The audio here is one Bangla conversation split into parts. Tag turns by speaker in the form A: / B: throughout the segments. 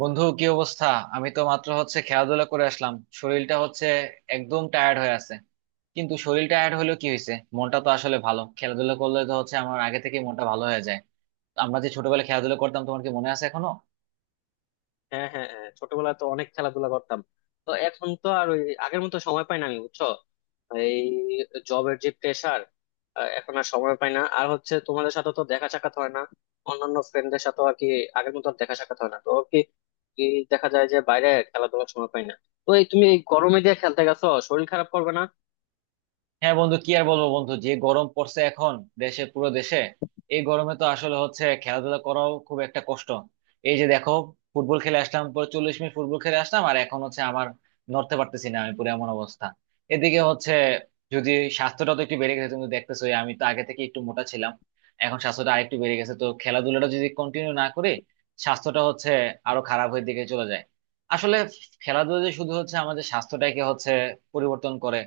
A: বন্ধু, কি অবস্থা? আমি তো মাত্র হচ্ছে খেলাধুলা করে আসলাম। শরীরটা হচ্ছে একদম টায়ার্ড হয়ে আছে। কিন্তু শরীর টায়ার্ড হলেও কি হয়েছে, মনটা তো আসলে ভালো, খেলাধুলা করলে তো হচ্ছে আমার আগে থেকে মনটা ভালো হয়ে যায়। আমরা যে ছোটবেলায় খেলাধুলা করতাম, তোমার কি মনে আছে এখনো?
B: হ্যাঁ, হ্যাঁ, হ্যাঁ, ছোটবেলায় তো অনেক খেলাধুলা করতাম। তো এখন তো আর ওই আগের মতো সময় পাই না, আমি বুঝছো, এই জবের যে প্রেশার, এখন আর সময় পাই না। আর হচ্ছে তোমাদের সাথে তো দেখা সাক্ষাৎ হয় না, অন্যান্য ফ্রেন্ডদের সাথে আর কি আগের মতো আর দেখা সাক্ষাৎ হয় না। তো কি কি দেখা যায় যে বাইরে খেলাধুলার সময় পাই না। তো এই তুমি এই গরমে দিয়ে খেলতে গেছো, শরীর খারাপ করবে না?
A: হ্যাঁ, বন্ধু কি আর বলবো, বন্ধু যে গরম পড়ছে এখন দেশে, পুরো দেশে। এই গরমে তো আসলে হচ্ছে খেলাধুলা করাও খুব একটা কষ্ট। এই যে দেখো, ফুটবল খেলে আসলাম, পরে 40 মিনিট ফুটবল খেলে আসলাম, আর এখন হচ্ছে আমার নড়তে পারতেছি না আমি, পুরো এমন অবস্থা। এদিকে হচ্ছে যদি স্বাস্থ্যটা তো একটু বেড়ে গেছে, তুমি তো দেখতেছো আমি তো আগে থেকে একটু মোটা ছিলাম। এখন স্বাস্থ্যটা আরেকটু বেড়ে গেছে, তো খেলাধুলাটা যদি কন্টিনিউ না করি স্বাস্থ্যটা হচ্ছে আরো খারাপের দিকে চলে যায়। আসলে খেলাধুলা যে শুধু হচ্ছে আমাদের স্বাস্থ্যটাকে হচ্ছে পরিবর্তন করে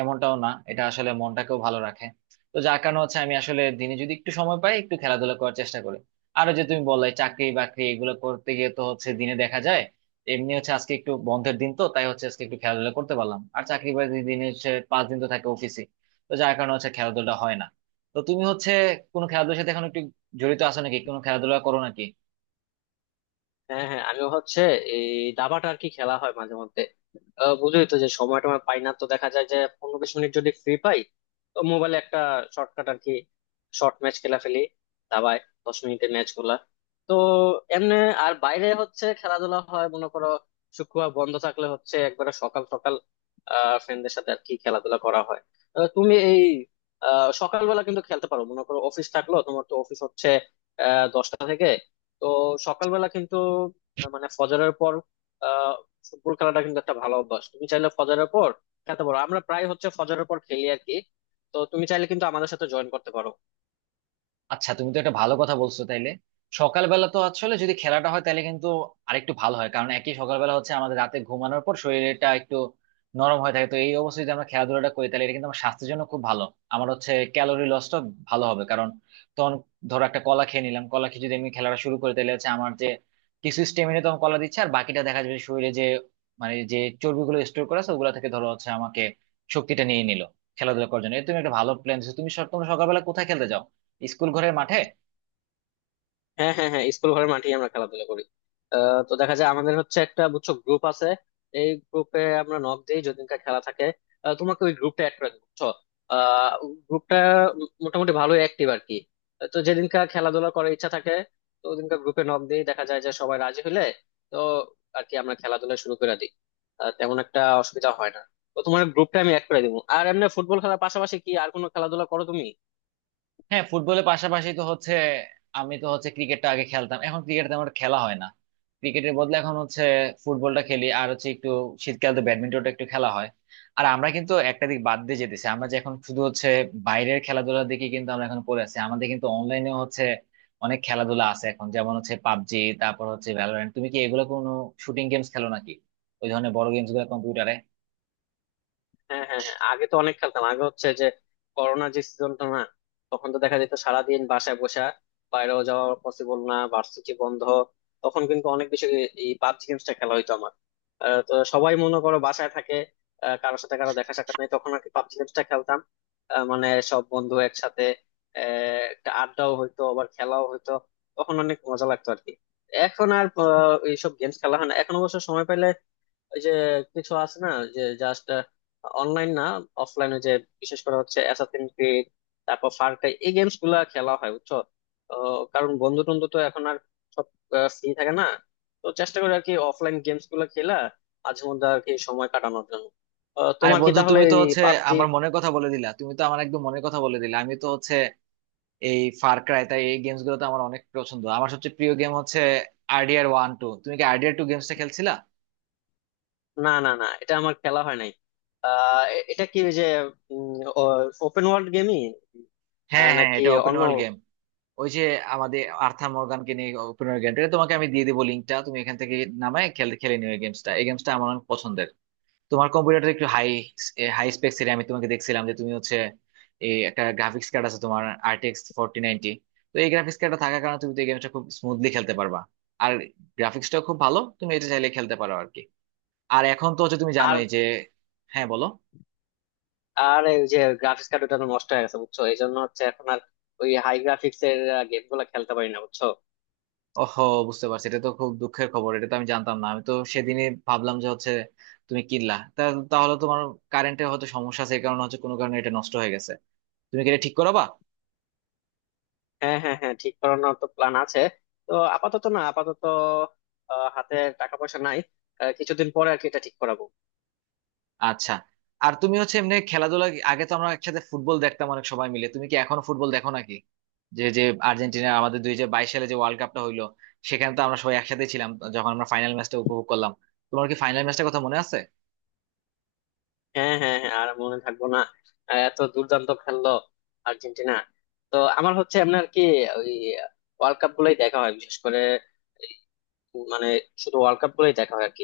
A: এমনটাও না, এটা আসলে মনটাকেও ভালো রাখে। তো যার কারণে হচ্ছে আমি আসলে দিনে যদি একটু সময় পাই একটু খেলাধুলা করার চেষ্টা করি। আর ওই যে তুমি বললে চাকরি বাকরি, এগুলো করতে গিয়ে তো হচ্ছে দিনে দেখা যায় এমনি হচ্ছে আজকে একটু বন্ধের দিন তো তাই হচ্ছে আজকে একটু খেলাধুলা করতে পারলাম, আর চাকরি বাকরি দিনে হচ্ছে 5 দিন তো থাকে অফিসে। তো যার কারণে হচ্ছে খেলাধুলা হয় না। তো তুমি হচ্ছে কোনো খেলাধুলার সাথে এখন একটু জড়িত আছো নাকি, কোনো খেলাধুলা করো নাকি?
B: হ্যাঁ, হ্যাঁ, আমিও হচ্ছে এই দাবাটা আর কি খেলা হয় মাঝে মধ্যে। বুঝোই তো যে সময় টময় পাই না, তো দেখা যায় যে 15 20 মিনিট যদি ফ্রি পাই, তো মোবাইলে একটা শর্টকাট আর কি, শর্ট ম্যাচ খেলা ফেলি দাবায়, 10 মিনিটের ম্যাচ গুলা। তো এমনি আর বাইরে হচ্ছে খেলাধুলা হয় মনে করো শুক্রবার বন্ধ থাকলে, হচ্ছে একবারে সকাল সকাল ফ্রেন্ডদের সাথে আর কি খেলাধুলা করা হয়। তুমি এই সকালবেলা কিন্তু খেলতে পারো, মনে করো অফিস থাকলো, তোমার তো অফিস হচ্ছে 10টা থেকে। তো সকালবেলা কিন্তু মানে ফজরের পর আহ ফুটবল খেলাটা কিন্তু একটা ভালো অভ্যাস। তুমি চাইলে ফজরের পর খেতে পারো, আমরা প্রায় হচ্ছে ফজরের পর খেলি আর কি। তো তুমি চাইলে কিন্তু আমাদের সাথে জয়েন করতে পারো।
A: আচ্ছা, তুমি তো একটা ভালো কথা বলছো, তাইলে সকালবেলা তো আসলে যদি খেলাটা হয় তাহলে কিন্তু আরেকটু ভালো হয়, কারণ একই সকালবেলা হচ্ছে আমাদের রাতে ঘুমানোর পর শরীরটা একটু নরম হয়ে থাকে, তো এই অবস্থায় যদি আমরা খেলাধুলাটা করি তাহলে এটা কিন্তু আমার স্বাস্থ্যের জন্য খুব ভালো। আমার হচ্ছে ক্যালোরি লসটা ভালো হবে, কারণ তখন ধরো একটা কলা খেয়ে নিলাম, কলা খেয়ে যদি আমি খেলাটা শুরু করি তাহলে হচ্ছে আমার যে কিছু স্টেমিনা তখন কলা দিচ্ছে, আর বাকিটা দেখা যাবে শরীরে যে মানে যে চর্বিগুলো স্টোর করা আছে ওগুলা থেকে ধরো হচ্ছে আমাকে শক্তিটা নিয়ে নিল খেলাধুলা করার জন্য। এই তুমি একটা ভালো প্ল্যান দিচ্ছ। তুমি তোমরা সকালবেলা কোথায় খেলতে যাও, স্কুল ঘরের মাঠে?
B: হ্যাঁ, হ্যাঁ, হ্যাঁ, স্কুল ঘরের মাঠেই আমরা খেলাধুলা করি। তো দেখা যায় আমাদের হচ্ছে একটা, বুঝছো, গ্রুপ আছে। এই গ্রুপে আমরা নক দিই যেদিনকার খেলা থাকে। তোমাকে ওই গ্রুপটা অ্যাড করে দিই বুঝছো। গ্রুপটা মোটামুটি ভালোই অ্যাক্টিভ আর কি। তো যেদিনকার খেলাধুলা করার ইচ্ছা থাকে, তো ওদিনকার গ্রুপে নক দিই, দেখা যায় যে সবাই রাজি হলে, তো আর কি আমরা খেলাধুলা শুরু করে দিই। তেমন একটা অসুবিধা হয় না। তো তোমার গ্রুপটা আমি অ্যাড করে দিবো। আর এমনি ফুটবল খেলার পাশাপাশি কি আর কোনো খেলাধুলা করো তুমি?
A: হ্যাঁ, ফুটবলের পাশাপাশি তো হচ্ছে আমি তো হচ্ছে ক্রিকেটটা আগে খেলতাম, এখন ক্রিকেট তেমন একটা খেলা হয় না। ক্রিকেটের বদলে এখন হচ্ছে ফুটবলটা খেলি, আর হচ্ছে একটু শীতকাল তো ব্যাডমিন্টনটা একটু খেলা হয়। আর আমরা কিন্তু একটা দিক বাদ দিয়ে যেতেছি, আমরা যে এখন শুধু হচ্ছে বাইরের খেলাধুলার দিকে কিন্তু আমরা এখন পড়ে আছি, আমাদের কিন্তু অনলাইনেও হচ্ছে অনেক খেলাধুলা আছে এখন, যেমন হচ্ছে পাবজি, তারপর হচ্ছে ভ্যালোরেন্ট। তুমি কি এগুলো কোনো শুটিং গেমস খেলো নাকি, ওই ধরনের বড় গেমস গুলো কম্পিউটারে?
B: হ্যাঁ, হ্যাঁ, হ্যাঁ, আগে তো অনেক খেলতাম। আগে হচ্ছে যে করোনা যে সিজনটা না, তখন তো দেখা যেত সারাদিন বাসায় বসা, বাইরেও যাওয়া পসিবল না, ভার্সিটি বন্ধ, তখন কিন্তু অনেক বেশি এই পাবজি গেমসটা খেলা হইতো আমার। তো সবাই মনে করো বাসায় থাকে, কারোর সাথে কারো দেখা সাক্ষাৎ নেই, তখন আর কি পাবজি গেমসটা খেলতাম। মানে সব বন্ধু একসাথে একটা আড্ডাও হইতো আবার খেলাও হইতো। তখন অনেক মজা লাগতো আর কি। এখন আর এইসব গেমস খেলা হয় না। এখন অবশ্য সময় পাইলে ওই যে কিছু আছে না, যে জাস্ট অনলাইন না, অফলাইনে, যে বিশেষ করে হচ্ছে অ্যাসাসিন ক্রিড, তারপর ফার ক্রাই, এই গেমস গুলা খেলা হয় বুঝছো। তো কারণ বন্ধু টন্ধু তো এখন আর সব ফ্রি থাকে না। তো চেষ্টা করি আর কি অফলাইন গেমস গুলা খেলা মাঝে মধ্যে আর কি সময় কাটানোর জন্য।
A: আরে
B: তোমার কি
A: বন্ধু,
B: তাহলে
A: তুমি তো
B: এই
A: হচ্ছে
B: পাবজি?
A: আমার মনের কথা বলে দিলা, তুমি তো আমার একদম মনের কথা বলে দিলা। আমি তো হচ্ছে এই ফার ক্রাই তাই এই গেমস গুলো তো আমার অনেক পছন্দ। আমার সবচেয়ে প্রিয় গেম হচ্ছে RDR 1, 2। তুমি কি RDR 2 গেমসটা খেলছিলা?
B: না, না, না, এটা আমার খেলা হয় নাই। এটা কি ওই যে ওপেন ওয়ার্ল্ড গেমই
A: হ্যাঁ হ্যাঁ,
B: নাকি
A: এটা ওপেন
B: অন্য?
A: World game. ওই যে আমাদের আর্থার মর্গানকে নিয়ে ওপেন ওয়ার্ল্ড গেম। এটা তোমাকে আমি দিয়ে দেবো লিঙ্কটা, তুমি এখান থেকে নামায় খেলে খেলে নিও। এই গেমসটা, এই গেমসটা আমার অনেক পছন্দের। তোমার কম্পিউটারটা একটু হাই, হাই স্পেক এর, আমি তোমাকে দেখছিলাম যে তুমি হচ্ছে এই একটা গ্রাফিক্স কার্ড আছে তোমার RTX 4090। তো এই গ্রাফিক্স কার্ডটা থাকার কারণে তুমি তো এই গেমটা খুব স্মুথলি খেলতে পারবা, আর গ্রাফিক্সটাও খুব ভালো, তুমি এটা চাইলে খেলতে পারো আর কি। আর এখন তো হচ্ছে তুমি
B: আর
A: জানোই যে হ্যাঁ বলো।
B: আর এই যে গ্রাফিক্স কার্ড, ওটা তো নষ্ট হয়ে গেছে বুঝছো। এই জন্য হচ্ছে এখন আর ওই হাই গ্রাফিক্স এর গেম গুলা খেলতে পারি না বুঝছো।
A: ওহো, বুঝতে পারছি, এটা তো খুব দুঃখের খবর, এটা তো আমি জানতাম না। আমি তো সেদিনই ভাবলাম যে হচ্ছে তুমি কিনলা তা। তাহলে তোমার কারেন্টে হয়তো সমস্যা আছে, এই কারণে হচ্ছে কোনো কারণে এটা নষ্ট হয়ে গেছে। তুমি কি এটা ঠিক করাবা?
B: হ্যাঁ, হ্যাঁ, হ্যাঁ, ঠিক করানোর তো প্ল্যান আছে। তো আপাতত হাতে টাকা পয়সা নাই। কিছুদিন পরে আর কি এটা ঠিক করাবো।
A: আচ্ছা। আর তুমি হচ্ছে এমনি খেলাধুলা আগে তো আমরা একসাথে ফুটবল দেখতাম অনেক সবাই মিলে, তুমি কি এখনো ফুটবল দেখো নাকি? যে যে আর্জেন্টিনা আমাদের 2022 সালে যে ওয়ার্ল্ড কাপটা হইলো, সেখানে তো আমরা সবাই একসাথে ছিলাম, যখন আমরা ফাইনাল ম্যাচটা উপভোগ করলাম। তোমার কি ফাইনাল ম্যাচটার কথা মনে আছে?
B: হ্যাঁ, হ্যাঁ, হ্যাঁ, আর মনে থাকবো না? এত দুর্দান্ত খেললো আর্জেন্টিনা। তো আমার হচ্ছে এমনি আর কি ওই ওয়ার্ল্ড কাপ গুলোই দেখা হয়, বিশেষ করে এই মানে শুধু ওয়ার্ল্ড কাপ গুলোই দেখা হয় আর কি।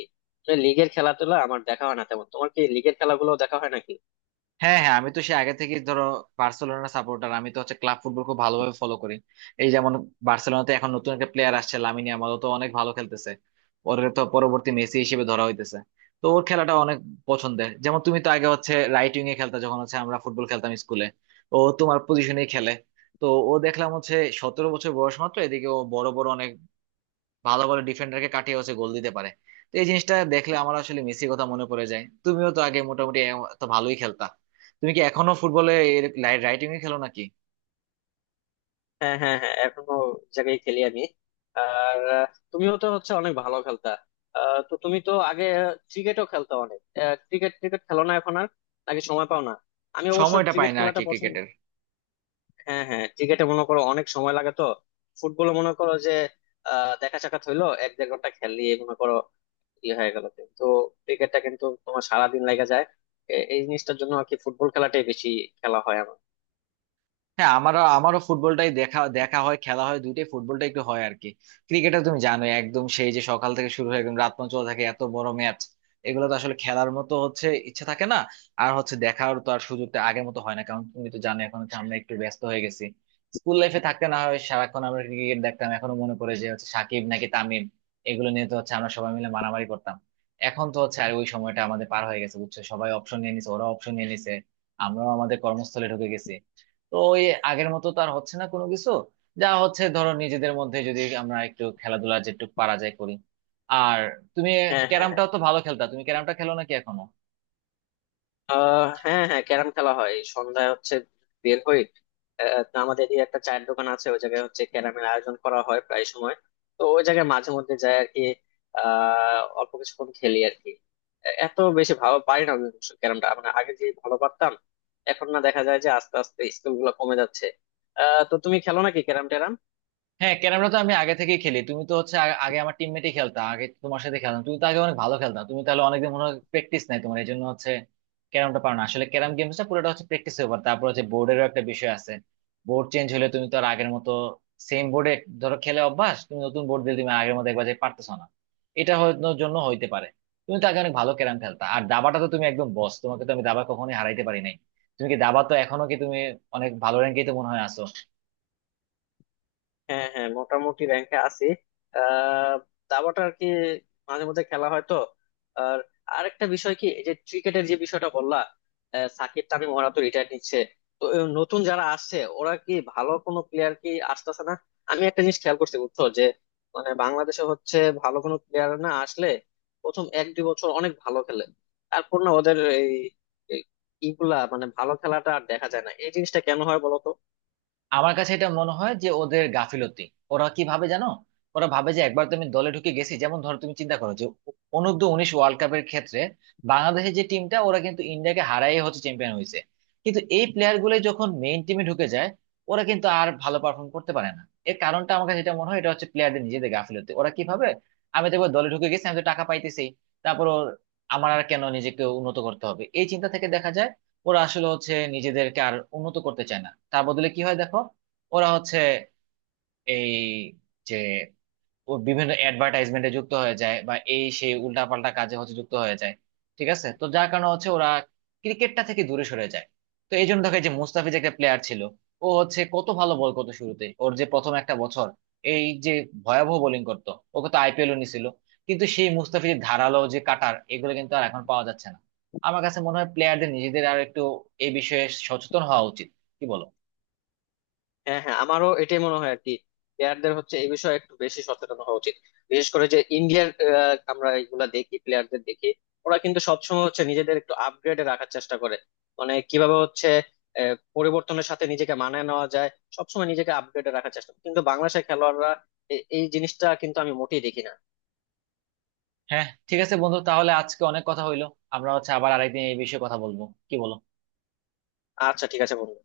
B: লিগের খেলা টেলা আমার দেখা হয় না তেমন। তোমার কি লিগের খেলাগুলো দেখা হয় নাকি?
A: হ্যাঁ হ্যাঁ, আমি তো সে আগে থেকেই ধরো বার্সেলোনা সাপোর্টার, আমি তো হচ্ছে ক্লাব ফুটবল খুব ভালোভাবে ফলো করি। এই যেমন বার্সেলোনাতে এখন নতুন একটা প্লেয়ার আসছে লামিন ইয়ামাল, ও তো অনেক ভালো খেলতেছে। ওর তো পরবর্তী মেসি হিসেবে ধরা হইতেছে। তো ওর খেলাটা অনেক পছন্দের। যেমন তুমি তো আগে হচ্ছে রাইট উইং এ খেলতা যখন হচ্ছে আমরা ফুটবল খেলতাম স্কুলে, ও তোমার পজিশনেই খেলে। তো ও দেখলাম হচ্ছে 17 বছর বয়স মাত্র, এদিকে ও বড় বড় অনেক ভালো ভালো ডিফেন্ডারকে কাটিয়ে হচ্ছে গোল দিতে পারে। তো এই জিনিসটা দেখলে আমার আসলে মেসির কথা মনে পড়ে যায়। তুমিও তো আগে মোটামুটি তো ভালোই খেলতা, তুমি কি এখনো ফুটবলে রাইটিং এ খেলো নাকি?
B: হ্যাঁ, হ্যাঁ, হ্যাঁ, এখনো জায়গায় খেলি আমি। আর আহ, তুমিও তো হচ্ছে অনেক ভালো খেলতা। তো তুমি তো আগে ক্রিকেটও খেলতা অনেক। ক্রিকেট ক্রিকেট খেলো না এখন আর? আগে সময় পাও না? আমি অবশ্য
A: সময়টা পাই
B: ক্রিকেট
A: না আর
B: খেলাটা
A: কি
B: পছন্দ।
A: ক্রিকেটের।
B: হ্যাঁ, হ্যাঁ, ক্রিকেটে মনে করো অনেক সময় লাগে তো। ফুটবলে মনে করো যে দেখা সাক্ষাৎ হইলো, 1 দেড় ঘন্টা খেললি মনে করো, ইয়ে হয়ে গেল। কিন্তু ক্রিকেটটা কিন্তু তোমার সারাদিন লেগে যায়। এই জিনিসটার জন্য আর কি ফুটবল খেলাটাই বেশি খেলা হয় আমার।
A: হ্যাঁ, আমারও আমারও ফুটবলটাই দেখা দেখা হয়, খেলা হয় দুইটাই, ফুটবলটা একটু হয় আর কি। ক্রিকেটটা তুমি জানো একদম সেই যে সকাল থেকে শুরু হয়ে একদম রাত পর্যন্ত চলে থাকে, এত বড় ম্যাচ এগুলো তো আসলে খেলার মতো হচ্ছে ইচ্ছে থাকে না। আর হচ্ছে দেখার তো আর সুযোগটা আগের মতো হয় না, কারণ তুমি তো জানো এখন হচ্ছে আমরা একটু ব্যস্ত হয়ে গেছি। স্কুল লাইফে থাকতে না হয় সারাক্ষণ আমরা ক্রিকেট দেখতাম, এখনো মনে পড়ে যে হচ্ছে সাকিব নাকি তামিম, এগুলো নিয়ে তো হচ্ছে আমরা সবাই মিলে মারামারি করতাম। এখন তো হচ্ছে আর ওই সময়টা আমাদের পার হয়ে গেছে বুঝছো, সবাই অপশন নিয়ে নিছে, ওরা অপশন নিয়ে নিছে, আমরাও আমাদের কর্মস্থলে ঢুকে গেছি। তো ওই আগের মতো তো আর হচ্ছে না কোনো কিছু, যা হচ্ছে ধরো নিজেদের মধ্যে যদি আমরা একটু খেলাধুলা যেটুকু পারা যায় করি। আর তুমি
B: হ্যাঁ, হ্যাঁ,
A: ক্যারামটাও তো ভালো খেলতা, তুমি ক্যারামটা খেলো নাকি এখনো?
B: হ্যাঁ, হ্যাঁ, ক্যারাম খেলা হয় এই সন্ধ্যায় হচ্ছে বের হই। তো আমাদের এদিকে একটা চায়ের দোকান আছে, ওই জায়গায় হচ্ছে ক্যারামের আয়োজন করা হয় প্রায় সময়। তো ওই জায়গায় মাঝে মধ্যে যাই আর কি, অল্প কিছুক্ষণ খেলি আর কি। এত বেশি ভালো পারি না আমি অবশ্য ক্যারামটা, মানে আগে যে ভালো পারতাম, এখন না দেখা যায় যে আস্তে আস্তে স্কিল গুলো কমে যাচ্ছে। তো তুমি খেলো নাকি ক্যারাম ট্যারাম?
A: হ্যাঁ, ক্যারামটা তো আমি আগে থেকেই খেলি। তুমি তো হচ্ছে আগে আমার টিমমেটই খেলতা, আগে তোমার সাথে খেলতাম, তুমি তো আগে অনেক ভালো খেলতা। তুমি তাহলে অনেকদিন মনে হয় প্র্যাকটিস নাই তোমার, এই জন্য হচ্ছে ক্যারামটা পারো না। আসলে ক্যারাম গেমসটা পুরোটা হচ্ছে প্র্যাকটিস ব্যাপার, তারপর হচ্ছে বোর্ডেরও একটা বিষয় আছে। বোর্ড চেঞ্জ হলে তুমি তো আর আগের মতো সেম বোর্ডে ধরো খেলে অভ্যাস, তুমি নতুন বোর্ড দিলে তুমি আগের মতো একবার যে পারতেছো না, এটা হওয়ার জন্য হইতে পারে। তুমি তো আগে অনেক ভালো ক্যারাম খেলতা। আর দাবাটা তো তুমি একদম বস, তোমাকে তো আমি দাবা কখনোই হারাইতে পারি নাই। তুমি কি দাবা তো এখনো কি তুমি অনেক ভালো র্যাঙ্কেই তো মনে হয় আছো?
B: হ্যাঁ, হ্যাঁ, মোটামুটি র্যাঙ্কে আছি। আহ দাবাটা আর কি মাঝে মধ্যে খেলা হয়। তো আর আরেকটা বিষয় কি, এই যে ক্রিকেটের যে বিষয়টা বললা, সাকিব তামিম ওরা তো রিটায়ার নিচ্ছে। তো এই নতুন যারা আসছে ওরা কি ভালো কোনো প্লেয়ার কি আসতেছে না? আমি একটা জিনিস খেয়াল করছি বুঝছো, যে মানে বাংলাদেশে হচ্ছে ভালো কোনো প্লেয়ার না আসলে প্রথম 1 2 বছর অনেক ভালো খেলে। তারপর না ওদের এই এই ইগুলা, মানে ভালো খেলাটা আর দেখা যায় না। এই জিনিসটা কেন হয় বলো তো?
A: আমার কাছে এটা মনে হয় যে ওদের গাফিলতি। ওরা কি ভাবে জানো, ওরা ভাবে যে একবার তুমি দলে ঢুকে গেছি, যেমন ধরো তুমি চিন্তা করো যে অনূর্ধ্ব 19 ওয়ার্ল্ড কাপের ক্ষেত্রে বাংলাদেশের যে টিমটা, ওরা কিন্তু ইন্ডিয়াকে হারাই হচ্ছে চ্যাম্পিয়ন হয়েছে। কিন্তু এই প্লেয়ার গুলো যখন মেইন টিমে ঢুকে যায় ওরা কিন্তু আর ভালো পারফর্ম করতে পারে না। এর কারণটা আমার কাছে এটা মনে হয় এটা হচ্ছে প্লেয়ারদের নিজেদের গাফিলতি। ওরা কি ভাবে, আমি তো একবার দলে ঢুকে গেছি, আমি তো টাকা পাইতেছি, তারপর আমার আর কেন নিজেকে উন্নত করতে হবে, এই চিন্তা থেকে দেখা যায় ওরা আসলে হচ্ছে নিজেদেরকে আর উন্নত করতে চায় না। তার বদলে কি হয় দেখো, ওরা হচ্ছে এই যে ও বিভিন্ন অ্যাডভার্টাইজমেন্টে যুক্ত হয়ে যায়, বা এই সেই উল্টাপাল্টা কাজে হচ্ছে যুক্ত হয়ে যায়, ঠিক আছে। তো যার কারণে হচ্ছে ওরা ক্রিকেটটা থেকে দূরে সরে যায়। তো এই জন্য দেখো এই যে মুস্তাফিজ একটা প্লেয়ার ছিল, ও হচ্ছে কত ভালো বল করতো শুরুতে, ওর যে প্রথম একটা বছর এই যে ভয়াবহ বোলিং করতো, ওকে তো আইপিএল ও নিছিল। কিন্তু সেই মুস্তাফিজের ধারালো যে কাটার এগুলো কিন্তু আর এখন পাওয়া যাচ্ছে না। আমার কাছে মনে হয় প্লেয়ারদের নিজেদের আর একটু এই বিষয়ে সচেতন হওয়া উচিত। কি বলো?
B: হ্যাঁ, হ্যাঁ, আমারও এটাই মনে হয় আর কি। প্লেয়ারদের হচ্ছে এই বিষয়ে একটু বেশি সচেতন হওয়া উচিত। বিশেষ করে যে ইন্ডিয়ার আমরা এগুলা দেখি, প্লেয়ারদের দেখি, ওরা কিন্তু সবসময় হচ্ছে নিজেদের একটু আপগ্রেডে রাখার চেষ্টা করে। মানে কিভাবে হচ্ছে পরিবর্তনের সাথে নিজেকে মানায় নেওয়া যায়, সবসময় নিজেকে আপগ্রেডে রাখার চেষ্টা করে। কিন্তু বাংলাদেশের খেলোয়াড়রা এই জিনিসটা কিন্তু আমি মোটেই দেখি না।
A: হ্যাঁ, ঠিক আছে বন্ধু, তাহলে আজকে অনেক কথা হইলো। আমরা হচ্ছে আবার আরেকদিন এই বিষয়ে কথা বলবো, কি বলো?
B: আচ্ছা, ঠিক আছে বন্ধু।